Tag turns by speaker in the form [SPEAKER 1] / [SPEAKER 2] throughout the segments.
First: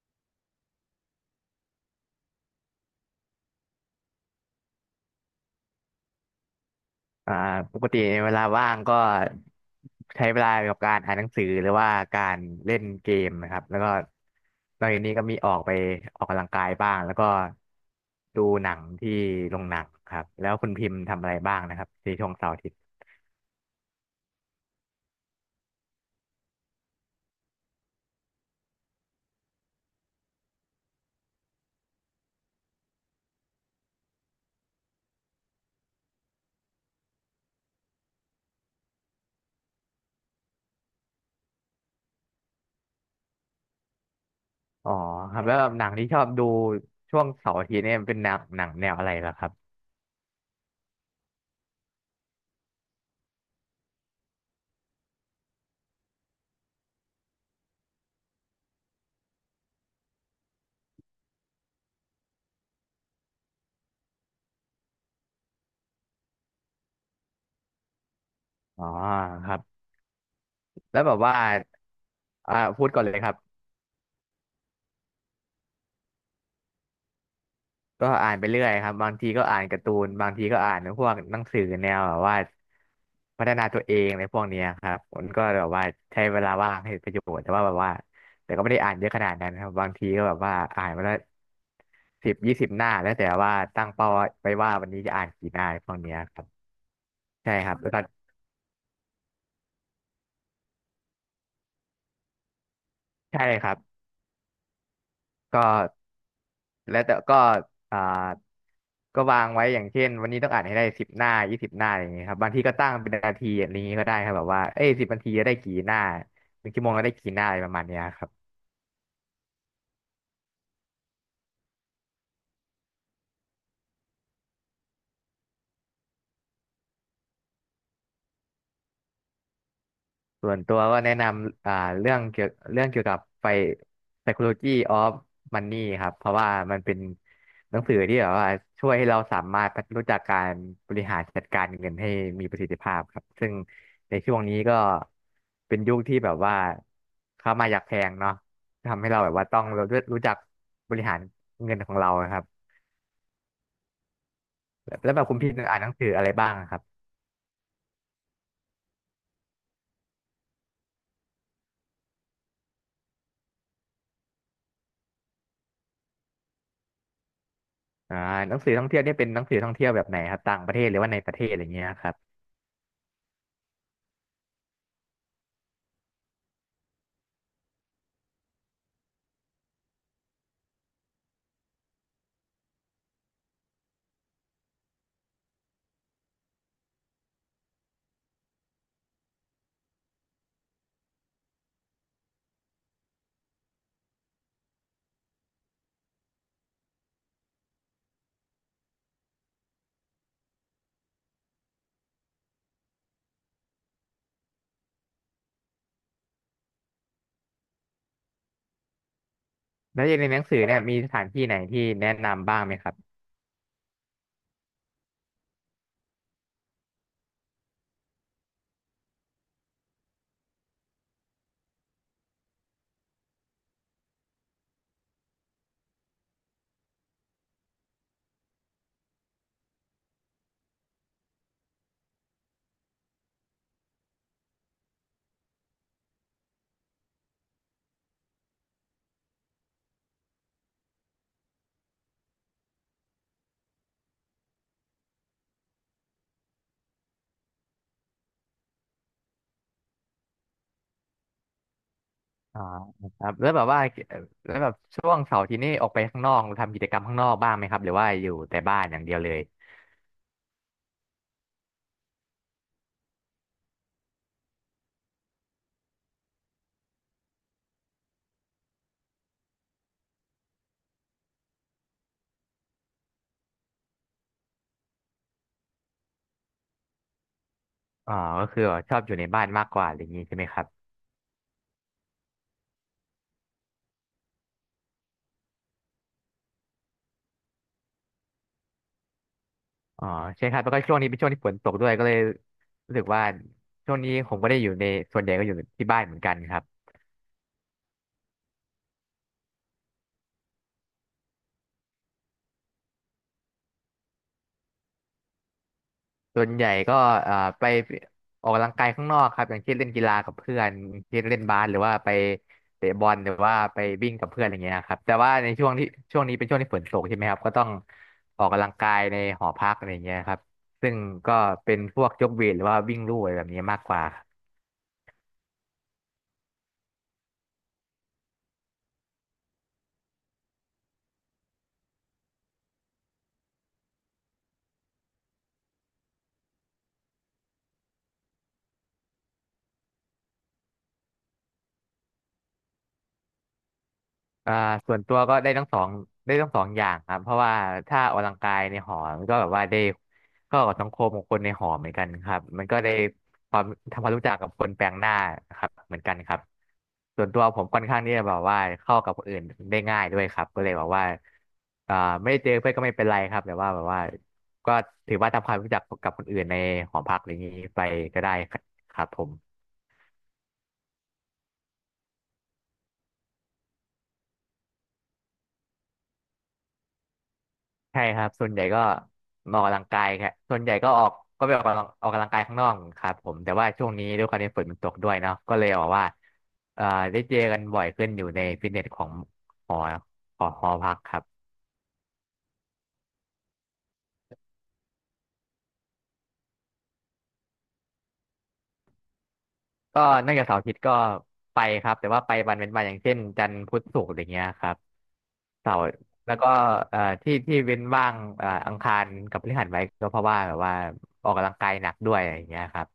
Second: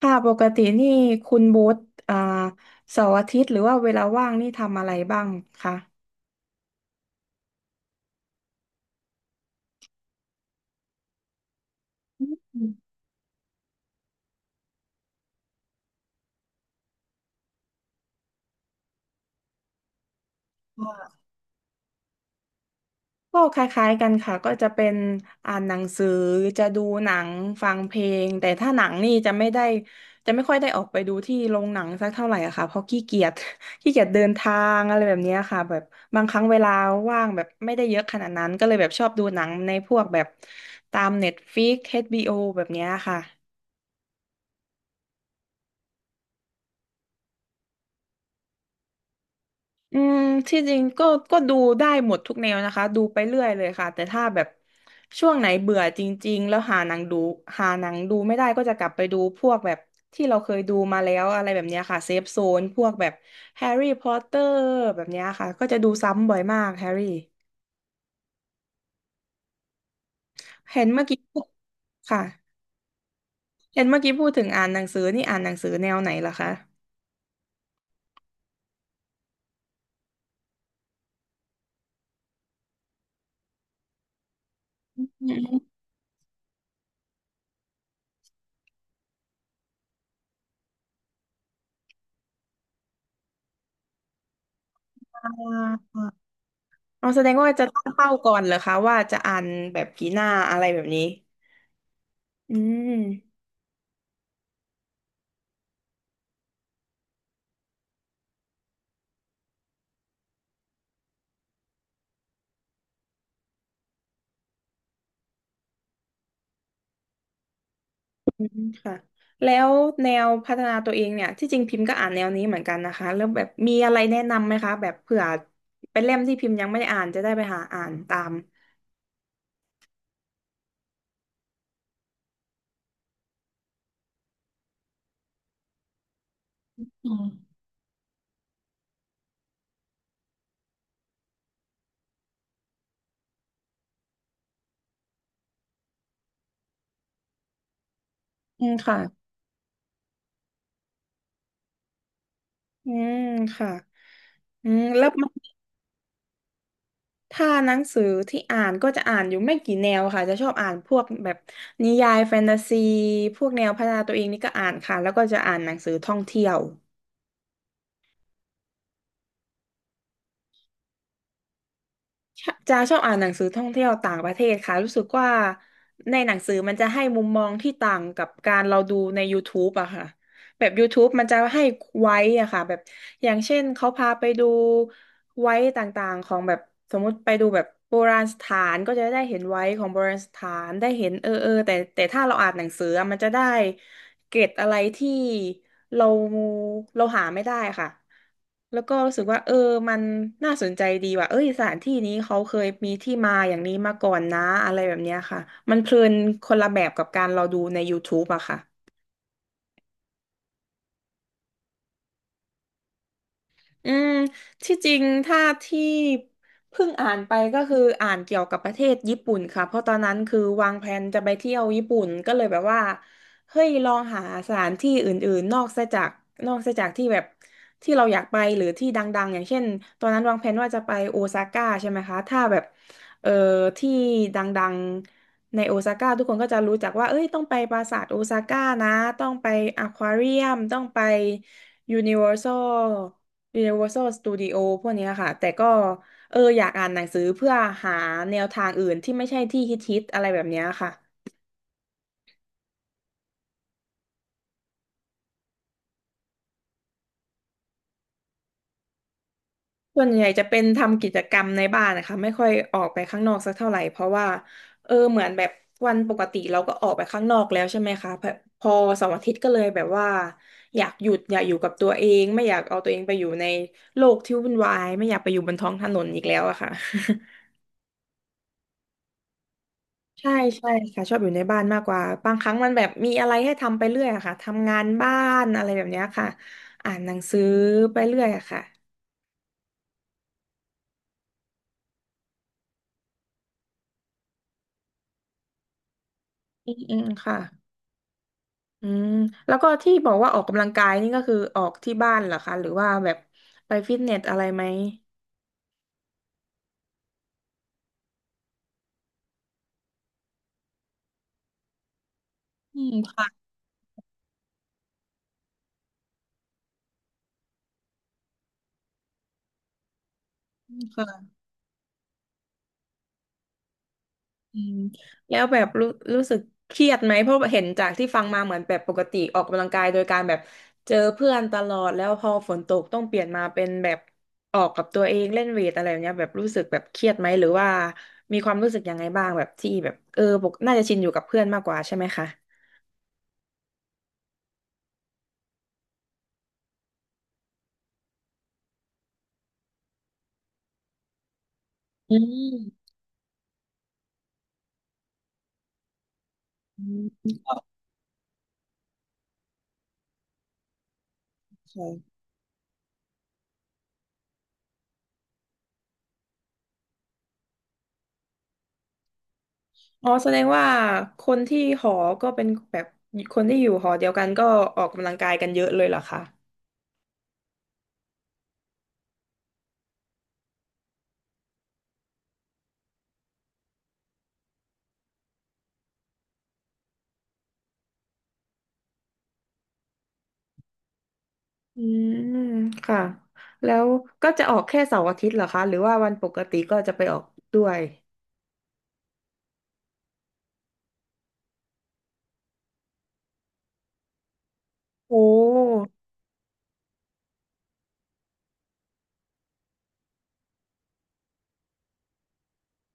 [SPEAKER 1] ค่ะปกตินี่คุณโบ๊ทอ่าเสาร์อาทิตย์หรือว่าเวลาว่างนี่ทำอะไรบ้างคะ
[SPEAKER 2] อ่าปกติในเวลาว่างก็ใช้เวลากับการอ่านหนังสือหรือว่ากา
[SPEAKER 1] อื
[SPEAKER 2] ร
[SPEAKER 1] ม
[SPEAKER 2] เล่นเกมนะครับแล้วก็นอกจากนี้ก็มีออกไปออกกำลังกายบ้างแล้วก็ดูหนังที่โรงหนังครับแล้วคุณพิมพ์ทำอะไรบ้างนะครับในช่วงเสาร์อาทิตย์
[SPEAKER 1] ก็คล้ายๆกันค่ะก็จะเป็นอ่านหนังสือจะดูหนังฟังเพลงแต่ถ้าหนังนี่จะไม่ได้จะไม่ค่อยได้ออกไปดูที่โรงหนังสักเท่าไหร่อะค่ะเพราะขี้เกียจ ขี้เกียจเดินทางอะไรแบบเนี้ยค่ะแบบบางครั้งเวลาว่างแบบไม่ได้เยอะขนาดนั้นก็เลยแบบชอบดูหนังในพวกแบบตาม Netflix เอชบี b อแบบเนี้ยค่ะ
[SPEAKER 2] อ๋อครับแล้วหนังที่ชอบดูช่วงเสาร์อาทิตย์เนี่ยเป็นหนังแนวอะไรล่ะครับ
[SPEAKER 1] อืมที่จริงก็ดูได้หมดทุกแนวนะคะดูไปเรื่อยเลยค่ะแต่ถ้าแบบช่วงไหนเบื่อจริงๆแล้วหาหนังดูไม่ได้ก็จะกลับไปดูพวกแบบที่เราเคยดูมาแล้วอะไรแบบเนี้ยค่ะเซฟโซนพวกแบบแฮร์รี่พอตเตอร์แบบเนี้ยค่ะก็จะดูซ้ำบ่อยมากแฮร์รี่
[SPEAKER 2] อ๋อครับ
[SPEAKER 1] เห็น
[SPEAKER 2] แล้
[SPEAKER 1] เมื่
[SPEAKER 2] ว
[SPEAKER 1] อ
[SPEAKER 2] แบ
[SPEAKER 1] กี้
[SPEAKER 2] บว่า
[SPEAKER 1] พูดค่ะ
[SPEAKER 2] พูดก่อนเลยครับ
[SPEAKER 1] เห็นเมื่อกี้พูดถึงอ่านหนังสือนี่อ่านหนังสือแนวไหนล่ะคะ
[SPEAKER 2] ก็อ่านไปเรื่อยครับบางทีก็อ่านการ์ตูนบางทีก็อ่านพวกหนังสือแนวแบบว่าพัฒนาตัวเองในพวกเนี้ยครับ
[SPEAKER 1] อื
[SPEAKER 2] มันก็แบ
[SPEAKER 1] ม
[SPEAKER 2] บว่าใช้เวลาว่างให้เป็นประโยชน์แต่ว่าแบบว่าแต่ก็ไม่ได้อ่านเยอะขนาดนั้นครับบางทีก็แบบว่าอ่านมาละ10 20 หน้าแล้วแต่ว่าตั้งเป้าไว้ว่าวันนี้จะอ่าน
[SPEAKER 1] อ่า
[SPEAKER 2] กี่หน้าพวกเนี้ยครับ
[SPEAKER 1] เอาแสดงว่า
[SPEAKER 2] ใช่
[SPEAKER 1] จะ
[SPEAKER 2] ครับ
[SPEAKER 1] ตั้ง
[SPEAKER 2] แล้วก็
[SPEAKER 1] เป้าก่อนเหรอคะว่าจะอ่านแบบกี่หน้าอะไรแบบนี้อืม
[SPEAKER 2] ใช่ครับ ก็แล้วแต่ก็อ่าก็วางไว้อย่างเช่นวันนี้ต้องอ่านให้ได้10 หน้า 20 หน้าอย่างเงี้ยครับบางทีก็ตั้งเป็นนาทีอย่างนี้ก็ได้ครับแบบว่าเอ้ย10 นาทีจะได้กี่หน้า1 ชั่วโมงก็ได้กี่หน้าอะไรประมาณเนี้ยครั
[SPEAKER 1] อื
[SPEAKER 2] บ
[SPEAKER 1] มค่ะแล้วแนวพัฒนาตัวเองเนี่ยที่จริงพิมพ์ก็อ่านแนวนี้เหมือนกันนะคะแล้วแบบมีอะไรแนะนำไหมคะแบบเผื่อเป็นเล่มที่พิมพ์ยังไม่ได้อ่านจะได้ไปหาอ่านตาม
[SPEAKER 2] ส่วนตัวก็แนะนำเรื่องเกี่ยวกับไฟ Psychology of Money ครับเพราะว่ามันเป็นหนังสือที่แบบว่าช่วยให้เราสามารถรู้จักการบริหารจัดการเงินให้มีประสิทธิภาพครับซึ่งในช่วงนี้ก็เป็นยุคที่แบบว่าค่ามาอยากแพงเนาะ
[SPEAKER 1] อืมค่ะ
[SPEAKER 2] ทำให้เราแบบว่าต้องรู้จักบริหารเงินของเราครับ
[SPEAKER 1] อืมค่ะอืมแล้ว
[SPEAKER 2] แล้วแบ
[SPEAKER 1] มั
[SPEAKER 2] บ
[SPEAKER 1] น
[SPEAKER 2] คุณพี่อ่านหนังสืออะไรบ้างครับ
[SPEAKER 1] ถ้าหนังสือที่อ่านก็จะอ่านอยู่ไม่กี่แนวค่ะจะชอบอ่านพวกแบบนิยายแฟนตาซีพวกแนวพัฒนาตัวเองนี่ก็อ่านค่ะแล้วก็จะอ่านหนังสือท่องเที่ยว
[SPEAKER 2] อ่าหนังสือท่องเที่ยวเนี่ยเป็นหนังสือท่องเที่ยวแบบไหนครับต่างประเทศหรือว่าในประเทศอะไรเงี้ยครับ
[SPEAKER 1] จาชอบอ่านหนังสือท่องเที่ยวต่างประเทศค่ะรู้สึกว่าในหนังสือมันจะให้มุมมองที่ต่างกับการเราดูใน YouTube อะค่ะแบบ YouTube มันจะให้ไว้อะค่ะแบบอย่างเช่นเขาพาไปดู ไว้ต่างๆของแบบสมมุติไปดูแบบโบราณสถานก็จะได้เห็นไว้ของโบราณสถานได้เห็นเออเออแต่ถ้าเราอ่านหนังสืออะมันจะได้เกร็ดอะไรที่เราเราหาไม่ได้ค่ะแล้วก็รู้สึกว่าเออมันน่าสนใจดีว่ะเอ้ยสถานที่นี้เขาเคยมีที่มาอย่างนี้มาก่อนนะอะไรแบบเนี้ยค่ะมันเพลินคนละแบบกับการเราดูใน YouTube อะค่ะ
[SPEAKER 2] แล้วอย่างในหนังสือเนี่ยมีสถานที่ไหนที่แนะนำบ้างไหมครับ
[SPEAKER 1] อืม ที่จริง ถ้าที่เพิ่งอ่านไปก็คืออ่านเกี่ยวกับประเทศญี่ปุ่นค่ะเพราะตอนนั้นคือวางแผนจะไปเที่ยวญี่ปุ่นก็เลยแบบว่า เฮ้ย ลองหาสถานที่อื่นๆนอกซะจากที่แบบที่เราอยากไปหรือที่ดังๆอย่างเช่นตอนนั้นวางแผนว่าจะไปโอซาก้าใช่ไหมคะถ้าแบบเอ่อที่ดังๆในโอซาก้าทุกคนก็จะรู้จักว่าเอ้ยต้องไปปราสาทโอซาก้านะต้องไปอควาเรียมต้องไปยูนิเวอร์แซล Universal Studio พวกเนี้ยค่ะแต่ก็เอออยากอ่านหนังสือเพื่อหาแนวทางอื่นที่ไม่ใช่ที่ฮิตๆอะไรแบบเนี้ยค่ะ
[SPEAKER 2] อ่าครับแล้วแบบว่าเอ่อแล้วแบบช่วงเสาร์อาที่นี่ออกไปข้างนอกทำกิจกรรมข้างนอกบ้างไหมครับหรือว่าอยู่แต่บ้านอย่างเดียวเลย
[SPEAKER 1] ส่วนใหญ่จะเป็นทำกิจกรรมในบ้านนะคะไม่ค่อยออกไปข้างนอกสักเท่าไหร่เพราะว่าเออเหมือนแบบวันปกติเราก็ออกไปข้างนอกแล้วใช่ไหมคะพอเสาร์อาทิตย์ก็เลยแบบว่าอยากหยุดอยากอยู่กับตัวเองไม่อยากเอาตัวเองไปอยู่ในโลกที่วุ่นวายไม่อยากไปอยู่บนท้องถนนอีกแล้วอะค่ะ
[SPEAKER 2] อ่าก็คือแบบชอบอยู่ในบ้านมากกว่าอะไรอย่างนี้
[SPEAKER 1] ใช่
[SPEAKER 2] ใช่ไหมครับ
[SPEAKER 1] ใช่ค่ะชอบอยู่ในบ้านมากกว่าบางครั้งมันแบบมีอะไรให้ทำไปเรื่อยอะค่ะทำงานบ้านอะไรแบบเนี้ยค่ะอ่านหนังสือไปเรื่อยอะค่ะ
[SPEAKER 2] อ๋อใช่ครับแล้วก็ช่วงนี้เป็นช่วงที่ฝนตกด้วยก็เลยรู้สึกว่าช่วงนี้ผมก็ได้อยู่ในส่วนใหญ่ก็อยู่ที่บ้านเหมือนกันครับ
[SPEAKER 1] อืมอืมค่ะอืมแล้วก็ที่บอกว่าออกกำลังกายนี่ก็คือออกที่บ้านเหรอคะหรือว่าแบบไปฟิตเนสอะไรไหม
[SPEAKER 2] ส่วนใหญ่ก็ไปออกกำลังกายข้างนอกครับอย่างเช่นเล่นกีฬากับเพื่อนอย่างเช่นเล่นบาสหรือว่าไป
[SPEAKER 1] อื
[SPEAKER 2] เตะ
[SPEAKER 1] ม
[SPEAKER 2] บอลหรือ
[SPEAKER 1] ค่ะ
[SPEAKER 2] ว่าไปวิ่งกับเพื่อนอะไรเงี้ยครับแต่ว่าในช่วงนี้เป็นช่วงที่ฝนตกใช่ไหมครับก็ต้องออกกำลังกายในหอพักอะไรเงี้ยครับ
[SPEAKER 1] อืม
[SPEAKER 2] ซึ่ง
[SPEAKER 1] ค่ะ
[SPEAKER 2] ก็เป็นพวกยกเวทหรือว่าวิ่งลู่อะไรแบบนี้มากกว่า
[SPEAKER 1] อืมแล้วแบบรู้สึกเครียดไหมเพราะเห็นจากที่ฟังมาเหมือนแบบปกติออกกำลังกายโดยการแบบเจอเพื่อนตลอดแล้วพอฝนตกต้องเปลี่ยนมาเป็นแบบออกกับตัวเองเล่นเวทอะไรแบบเนี้ยแบบรู้สึกแบบเครียดไหมหรือว่ามีความรู้สึกยังไงบ้างแบบที่แบบเออปกน่าจะชินอยู่กับเพื่อนมากกว่าใช่ไหมคะ
[SPEAKER 2] อ่าส่วนตัวก็ได้ทั้งสองอย่างครับเพราะว่าถ้าออกกำลังกายในหอมันก็แบบว่าได้เข้ากับสังคมของคนในหอเหมือนกัน
[SPEAKER 1] อื
[SPEAKER 2] ครับมันก็
[SPEAKER 1] ม
[SPEAKER 2] ได้ความทำความรู้จักกับคนแปลกหน้าครับเหมือนกันครับ
[SPEAKER 1] อื
[SPEAKER 2] ส่วน
[SPEAKER 1] ม
[SPEAKER 2] ตัวผมค่อนข้างที่จะแบบว่าเข้ากับคนอื่นได้ง่ายด้วยครับก็เลยแบบว่าอ่า
[SPEAKER 1] ค่ะ
[SPEAKER 2] ไม่ได้เจอเพื่อนก็ไม่เป็นไรครับแต่ว่าแบบว่าก็ถือว่าทำความรู้จักกับคนอื่นในหอพักอะไรอย่างนี้ไปก็ได้ครับผม
[SPEAKER 1] อ๋อแสดงว่าคนที่หอก็เป็นแบบคนที่อยู่หอเดียวกันก็ออกกำลังกายกันเยอะเลยเหรอคะ
[SPEAKER 2] ใช่ครับส่วนใหญ่ก็มาออกกำลังกายครับส่วนใหญ่ก็ออกก็ไปออกกำลังกายข้างนอกครับผมแต่ว่าช่วงนี้ด้วยความที่ฝนมันตกด้วยเนาะก็เลยบอกว่าเอ่อได้เจอกันบ่อยขึ้นอยู่ในฟิตเนสของหอของหอพักครับ
[SPEAKER 1] อืมค่ะแล้วก็จะออกแค่เสาร์อาทิตย์เหรอคะหรือว่าวันปกติก็จะไปออกด้วย
[SPEAKER 2] ก็นอกจากเสาร์อาทิตย์ก็ไปครับแต่ว่าไปวันเว้นวันอย่างเช่นจันทร์พุธศุกร์อะไรเงี้ยครับ
[SPEAKER 1] โอ้
[SPEAKER 2] เสาร์แล้วก็ที่เว้นว่างอังคารกับพฤหัสไว้ก็เพราะว่าแบบว่าออกกำลังกายหนักด้วยอะไรเงี้ยครับ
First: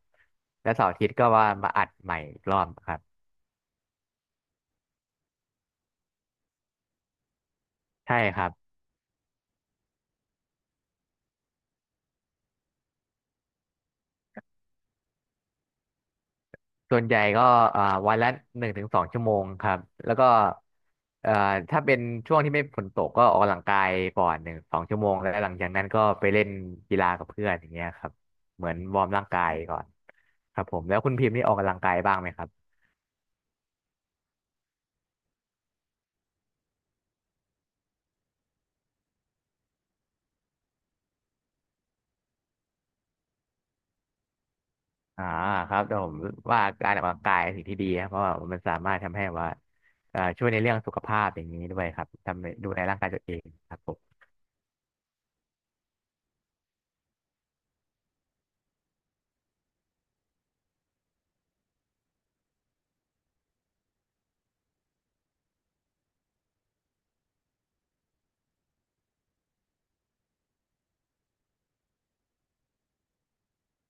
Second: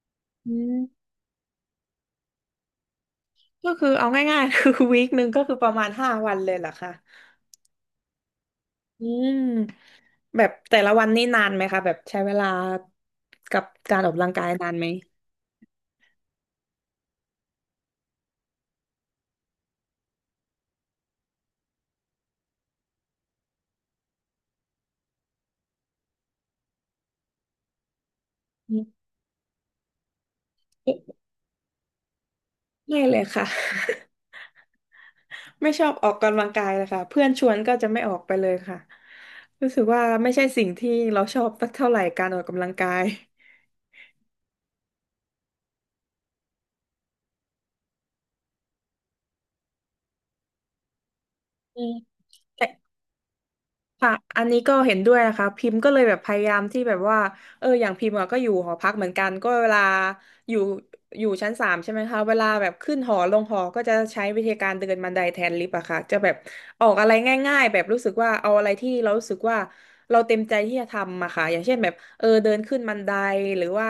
[SPEAKER 1] อื
[SPEAKER 2] แล้วเสาร์อา
[SPEAKER 1] ม
[SPEAKER 2] ทิตย์ก็ว่ามาอัดใหม่อีกรอบครับ
[SPEAKER 1] ก็คือเอาง่ายๆ คือวีคหนึ่งก็คือประมาณ5 วันเลยเหรอคะ
[SPEAKER 2] ใช่ครับ
[SPEAKER 1] อืมแบบแต่ละวันนี่นานไหมคะแบบใช้เวลากับการออกกำลังกายนานไหม
[SPEAKER 2] ส่วนใหญ่ก็อ่าวันละหนึ่งถึงสองชั่วโมงครับแล้วก็เอ่อถ้าเป็นช่วงที่ไม่ฝนตกก็ออกกำลังกายก่อนหนึ่งสองชั่วโมงแล้วหลังจากนั้นก็ไปเล่นกีฬากับเพื่อนอย่างเงี้ยครับเหมื
[SPEAKER 1] อื
[SPEAKER 2] อนว
[SPEAKER 1] ม
[SPEAKER 2] อร์มร่างกายก่อนครับผมแล้วคุณพิมพ์นี่ออกกำลังกายบ้างไหมครับ
[SPEAKER 1] ไม่เลยค่ะ ไม่ชอบออกกำลังกายเลยค่ะเพื่อนชวนก็จะไม่ออกไปเลยค่ะรู้สึกว่าไม่ใช่สิ่งที่เราชอบสักเท่าไหร่การออกกำลังกาย
[SPEAKER 2] อ่าครับแต่ผมว่าการออกกำลังกายปสิ่งที่ดีครับเพราะว่ามันสามารถทำให้ว่าช่วยในเรื่องสุขภาพอย่างนี้ด้ว
[SPEAKER 1] อื
[SPEAKER 2] ยครับ
[SPEAKER 1] ม
[SPEAKER 2] ทำให้ดูแลร่างกายตัวเองครับผ
[SPEAKER 1] ค่ะ
[SPEAKER 2] ม
[SPEAKER 1] อันนี้ก็เห็นด้วยนะคะ พิมพ์ก็เลยแบบพยายามที่แบบว่าอย่างพิมพ์อะก็อยู่หอพักเหมือนกันก็เวลาอยู่อยู่ชั้น 3ใช่ไหมคะเวลาแบบขึ้นหอลงหอก็จะใช้วิธีการเดินบันไดแทนลิฟต์อะค่ะจะแบบออกอะไรง่ายๆแบบรู้สึกว่าเอาอะไรที่เรารู้สึกว่าเราเต็มใจที่จะทำอะค่ะอย่างเช่นแบบเดินขึ้นบันไดหรือว่า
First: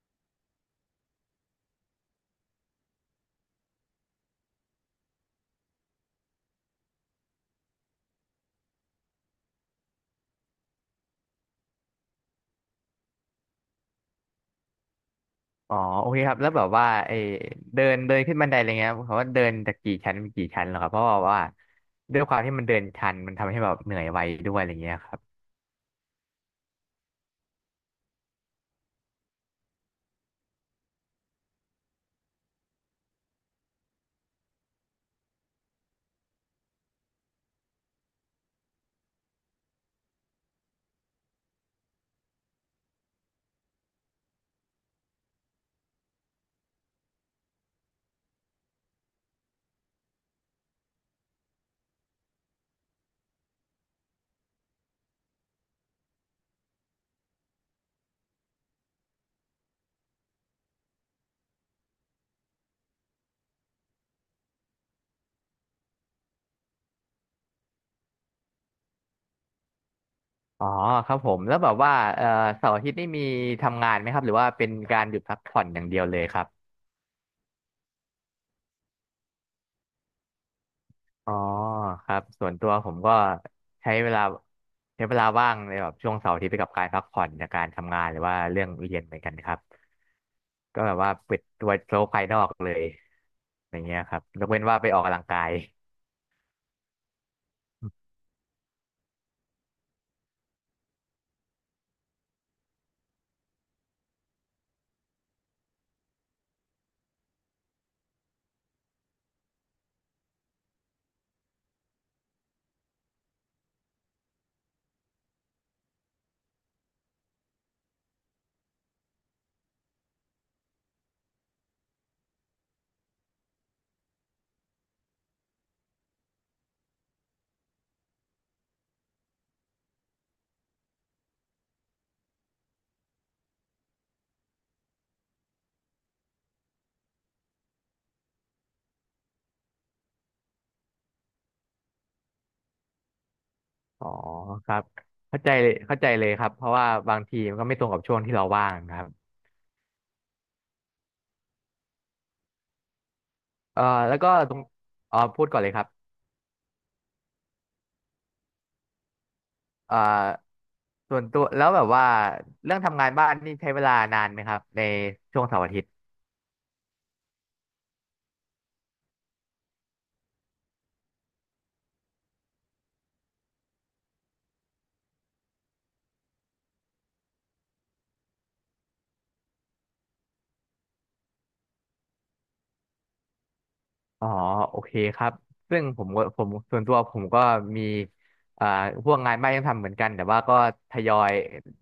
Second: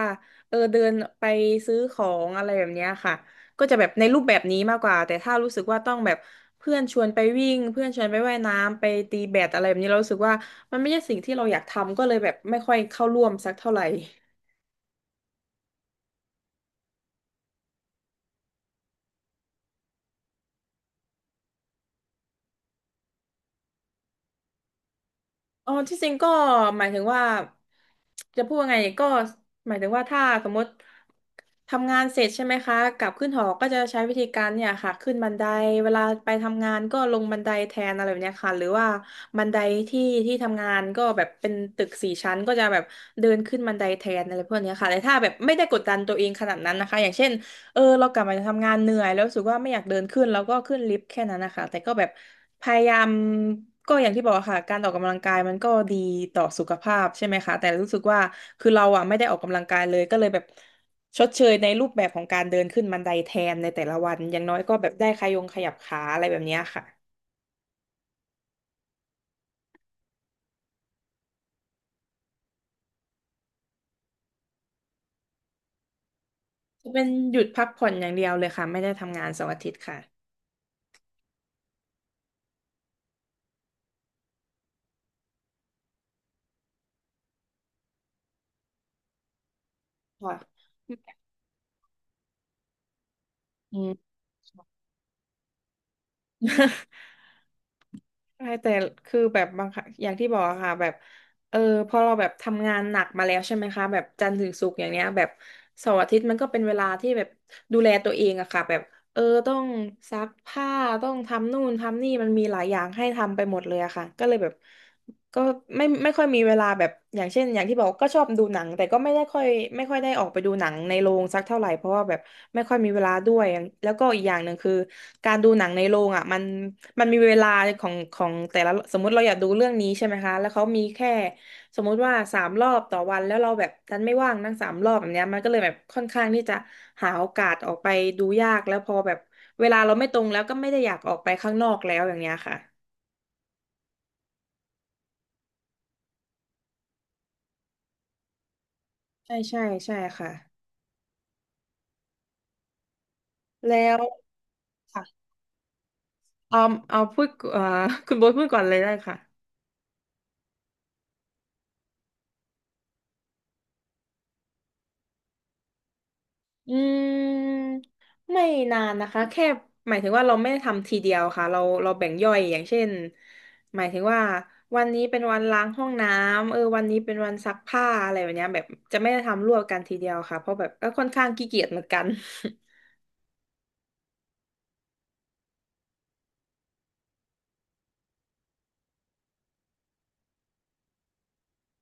[SPEAKER 1] เดินไปซื้อของอะไรแบบเนี้ยค่ะก็จะแบบในรูปแบบนี้มากกว่าแต่ถ้ารู้สึกว่าต้องแบบ เพื่อนชวนไปวิ่งเพื่อนชวนไปว่ายน้ำไปตีแบดอะไรแบบนี้เรารู้สึกว่ามันไม่ใช่สิ่งที่เราอยากทำก็เลยแบบไม่ค่อยเข้าร่วมสักเท่าไหร่
[SPEAKER 2] อ๋อโอเคครับ แล้วแบบว่าไอเดินเดินขึ้นบันไดอะไรเงี้ยเขาว่าเดินจากกี่ชั้นเป็นกี่ชั้นเหรอครับเพราะว่าด้วยความที่มันเดินชันมันทำให้แบบเหนื่อยไวด้วยอะไรเงี้ยครับ
[SPEAKER 1] อ๋อที่จริงก็หมายถึงว่าจะพูดว่าไงก็หมายถึงว่าถ้าสมมติทำงานเสร็จใช่ไหมคะกลับขึ้นหอก็จะใช้วิธีการเนี่ยค่ะขึ้นบันไดเวลาไปทำงานก็ลงบันไดแทนอะไรแบบเนี้ยค่ะหรือว่าบันไดที่ที่ทำงานก็แบบเป็นตึก4 ชั้นก็จะแบบเดินขึ้นบันไดแทนอะไรพวกเนี้ยค่ะแต่ถ้าแบบไม่ได้กดดันตัวเองขนาดนั้นนะคะอย่างเช่น เรากลับมาจากทำงานเหนื่อยแล้วรู้สึกว่าไม่อยากเดินขึ้นแล้วก็ขึ้นลิฟต์แค่นั้นนะคะแต่ก็แบบพยายามก็อย่างที่บอกอะค่ะการออกกำลังกายมันก็ดีต่อสุขภาพใช่ไหมคะแต่รู้สึกว่าคือเราอ่ะไม่ได้ออกกำลังกายเลยก็เลยแบบชดเชยในรูปแบบของการเดินขึ้นบันไดแทนในแต่ละวันอย่างน้อยก็แบบได้ขยงขยับขาอะไรแบบเนี้ยค่ะ
[SPEAKER 2] อ๋อครับผมแล้วแบบว่าเสาร์อาทิตย์นี่มีทำงานไหมครับหรือว่าเป็นการหยุดพักผ่อนอย่างเดียวเลยครับ
[SPEAKER 1] เป็นหยุดพักผ่อนอย่างเดียวเลยค่ะไม่ได้ทำงานเสาร์อาทิตย์ค่ะ
[SPEAKER 2] อ๋อครับ ส่วนตัวผมก็ใช้เวลาใช้เวลาว่างในแบบช่วงเสาร์อาทิตย์ไปกับการพักผ่อนจากการทำงานหรือว่าเรื่องเรียนเหมือนกันครับ
[SPEAKER 1] ค่ะ
[SPEAKER 2] ก็แบบว่าปิดตัวโลกภายนอกเลยอ
[SPEAKER 1] อื
[SPEAKER 2] ย่าง
[SPEAKER 1] ม
[SPEAKER 2] เงี้ยครับยกเว้นว่าไปออกกำลังกาย
[SPEAKER 1] ใช่แต่คือแบบบางครั้งอย่างที่บอกอะค่ะแบบเออพอเราแบบทำงานหนักมาแล้วใช่ไหมคะแบบจันทร์ถึงศุกร์อย่างเนี้ยแบบเสาร์อาทิตย์มันก็เป็นเวลาที่แบบดูแลตัวเองอะค่ะแบบต้องซักผ้าต้องทำนู่นทำนี่มันมีหลายอย่างให้ทำไปหมดเลยอะค่ะก็เลยแบบ ก็ไม่ค่อยมีเวลาแบบอย่างเช่นอย่างที่บอกก็ชอบดูหนังแต่ก็ไม่ได้ค่อยไม่ค่อยได้ออกไปดูหนังในโรงสักเท่าไหร่เพราะว่าแบบไม่ค่อยมีเวลาด้วยแล้วก็อีกอย่างหนึ่งคือการดูหนังในโรงอ่ะมันมีเวลาของแต่ละสมมุติเราอยากดูเรื่องนี้ใช่ไหมคะแล้วเขามีแค่สมมุติว่าสามรอบต่อวันแล้วเราแบบดันไม่ว่างนั่งสามรอบแบบเนี้ยมันก็เลยแบบค่อนข้างที่จะหาโอกาสออกไปดูยากแล้วพอแบบเวลาเราไม่ตรงแล้วก็ไม่ได้อยากออกไปข้างนอกแล้วอย่างเงี้ยค่ะ
[SPEAKER 2] อ๋อครับเข้าใจเลยเข้าใจเลยครับเพราะว่าบางทีมันก็ไม่ตรงกับช่วงที่เราว่างครับ
[SPEAKER 1] ใช่ใช่ใช่ค่ะ แล้
[SPEAKER 2] เอ่อ
[SPEAKER 1] ว
[SPEAKER 2] แล้วก็ตรงอ๋อ
[SPEAKER 1] ค่ะ
[SPEAKER 2] พูดก่อนเลยครับ
[SPEAKER 1] เอาเอาพูด คุณโบ๊ทพูดก่อนเลยได้ค่ะ
[SPEAKER 2] เอ่อส่วนตัวแล้วแบบว่าเรื่องทำงานบ้านนี่ใช้เวลานานไหมครับในช่วงเสาร์อาทิตย์
[SPEAKER 1] อืมไม่นานนะคะแค่หมายถึงว่าเราไม่ได้ทำทีเดียวค่ะเราแบ่งย่อยอย่างเช่นหมายถึงว่าวันนี้เป็นวันล้างห้องน้ำวันนี้เป็นวันซักผ้าอะไรแบบเนี้ยแบบจะไม่ได้ทำรวบกันทีเดียวค่ะเพราะแบบก็ค่อนข้างขี้เกียจเหมือนกัน
[SPEAKER 2] อ๋อโอเคครับซึ่งผมก็ผมส่วนตัวผมก็มีเอ่อพวกงานบ้านยังทำเหมือนกันแต่ว่าก็ทยอย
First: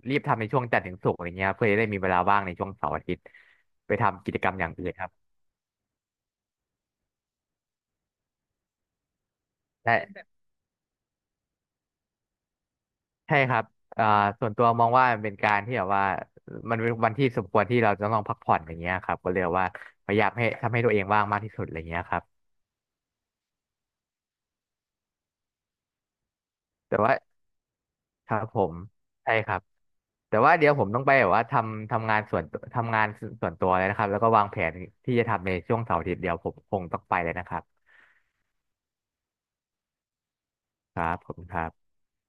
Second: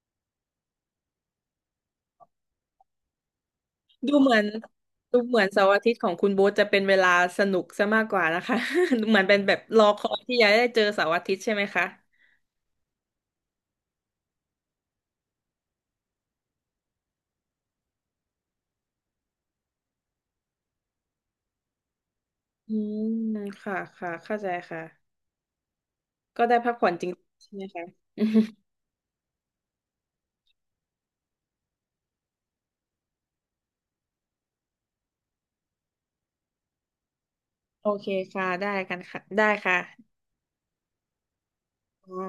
[SPEAKER 2] รีบทำในช่วงจันทร์ถึงศุกร์อะไรเงี้ยครับเพื่อจะได้มีเวลาว่างในช่วงเสาร์อาทิตย์ไป
[SPEAKER 1] ดู
[SPEAKER 2] ทำ
[SPEAKER 1] เห
[SPEAKER 2] กิ
[SPEAKER 1] มื
[SPEAKER 2] จ
[SPEAKER 1] อน
[SPEAKER 2] กรรมอย่างอื่นครับ
[SPEAKER 1] ดูเหมือนเสาร์อาทิตย์ของคุณโบ๊ทจะเป็นเวลาสนุกซะมากกว่านะคะ เหมือนเป็นแบบรอคอย
[SPEAKER 2] ใช่
[SPEAKER 1] ที่จะได้เจอเสาร์อาทิตย์ใช่ไหมคะ
[SPEAKER 2] ใช่ครับอ่าส่วนตัวมองว่ามันเป็นการที่แบบว่ามันเป็นวันที่สมควรที่เราจะต้องพักผ่อนอย่างเงี้ยครับก็เลยว่าพยายามให้ทำให้ตัวเองว่างมากที่สุดอะไรเงี้ยครับ
[SPEAKER 1] อืมค่ะ ค่ะ เข้าใจค่ะ ก็ได้พักผ่อน
[SPEAKER 2] แต่
[SPEAKER 1] จริ
[SPEAKER 2] ว่า
[SPEAKER 1] งๆใช่ไหมคะ
[SPEAKER 2] ครับ ผมใช่ครับแต่ว่าเดี๋ยวผมต้องไปแบบว่าทำงานทำงานส่วนตัวเลยนะครับแล้วก็วางแผนที่จะทำในช่วงเสาร์อาทิตย์เดียวผมคงต้องไปเลยนะครับ
[SPEAKER 1] โอเคค่ะ ได้กันค่ะ ได้ค่ะ
[SPEAKER 2] ครับผมครับ
[SPEAKER 1] อ่า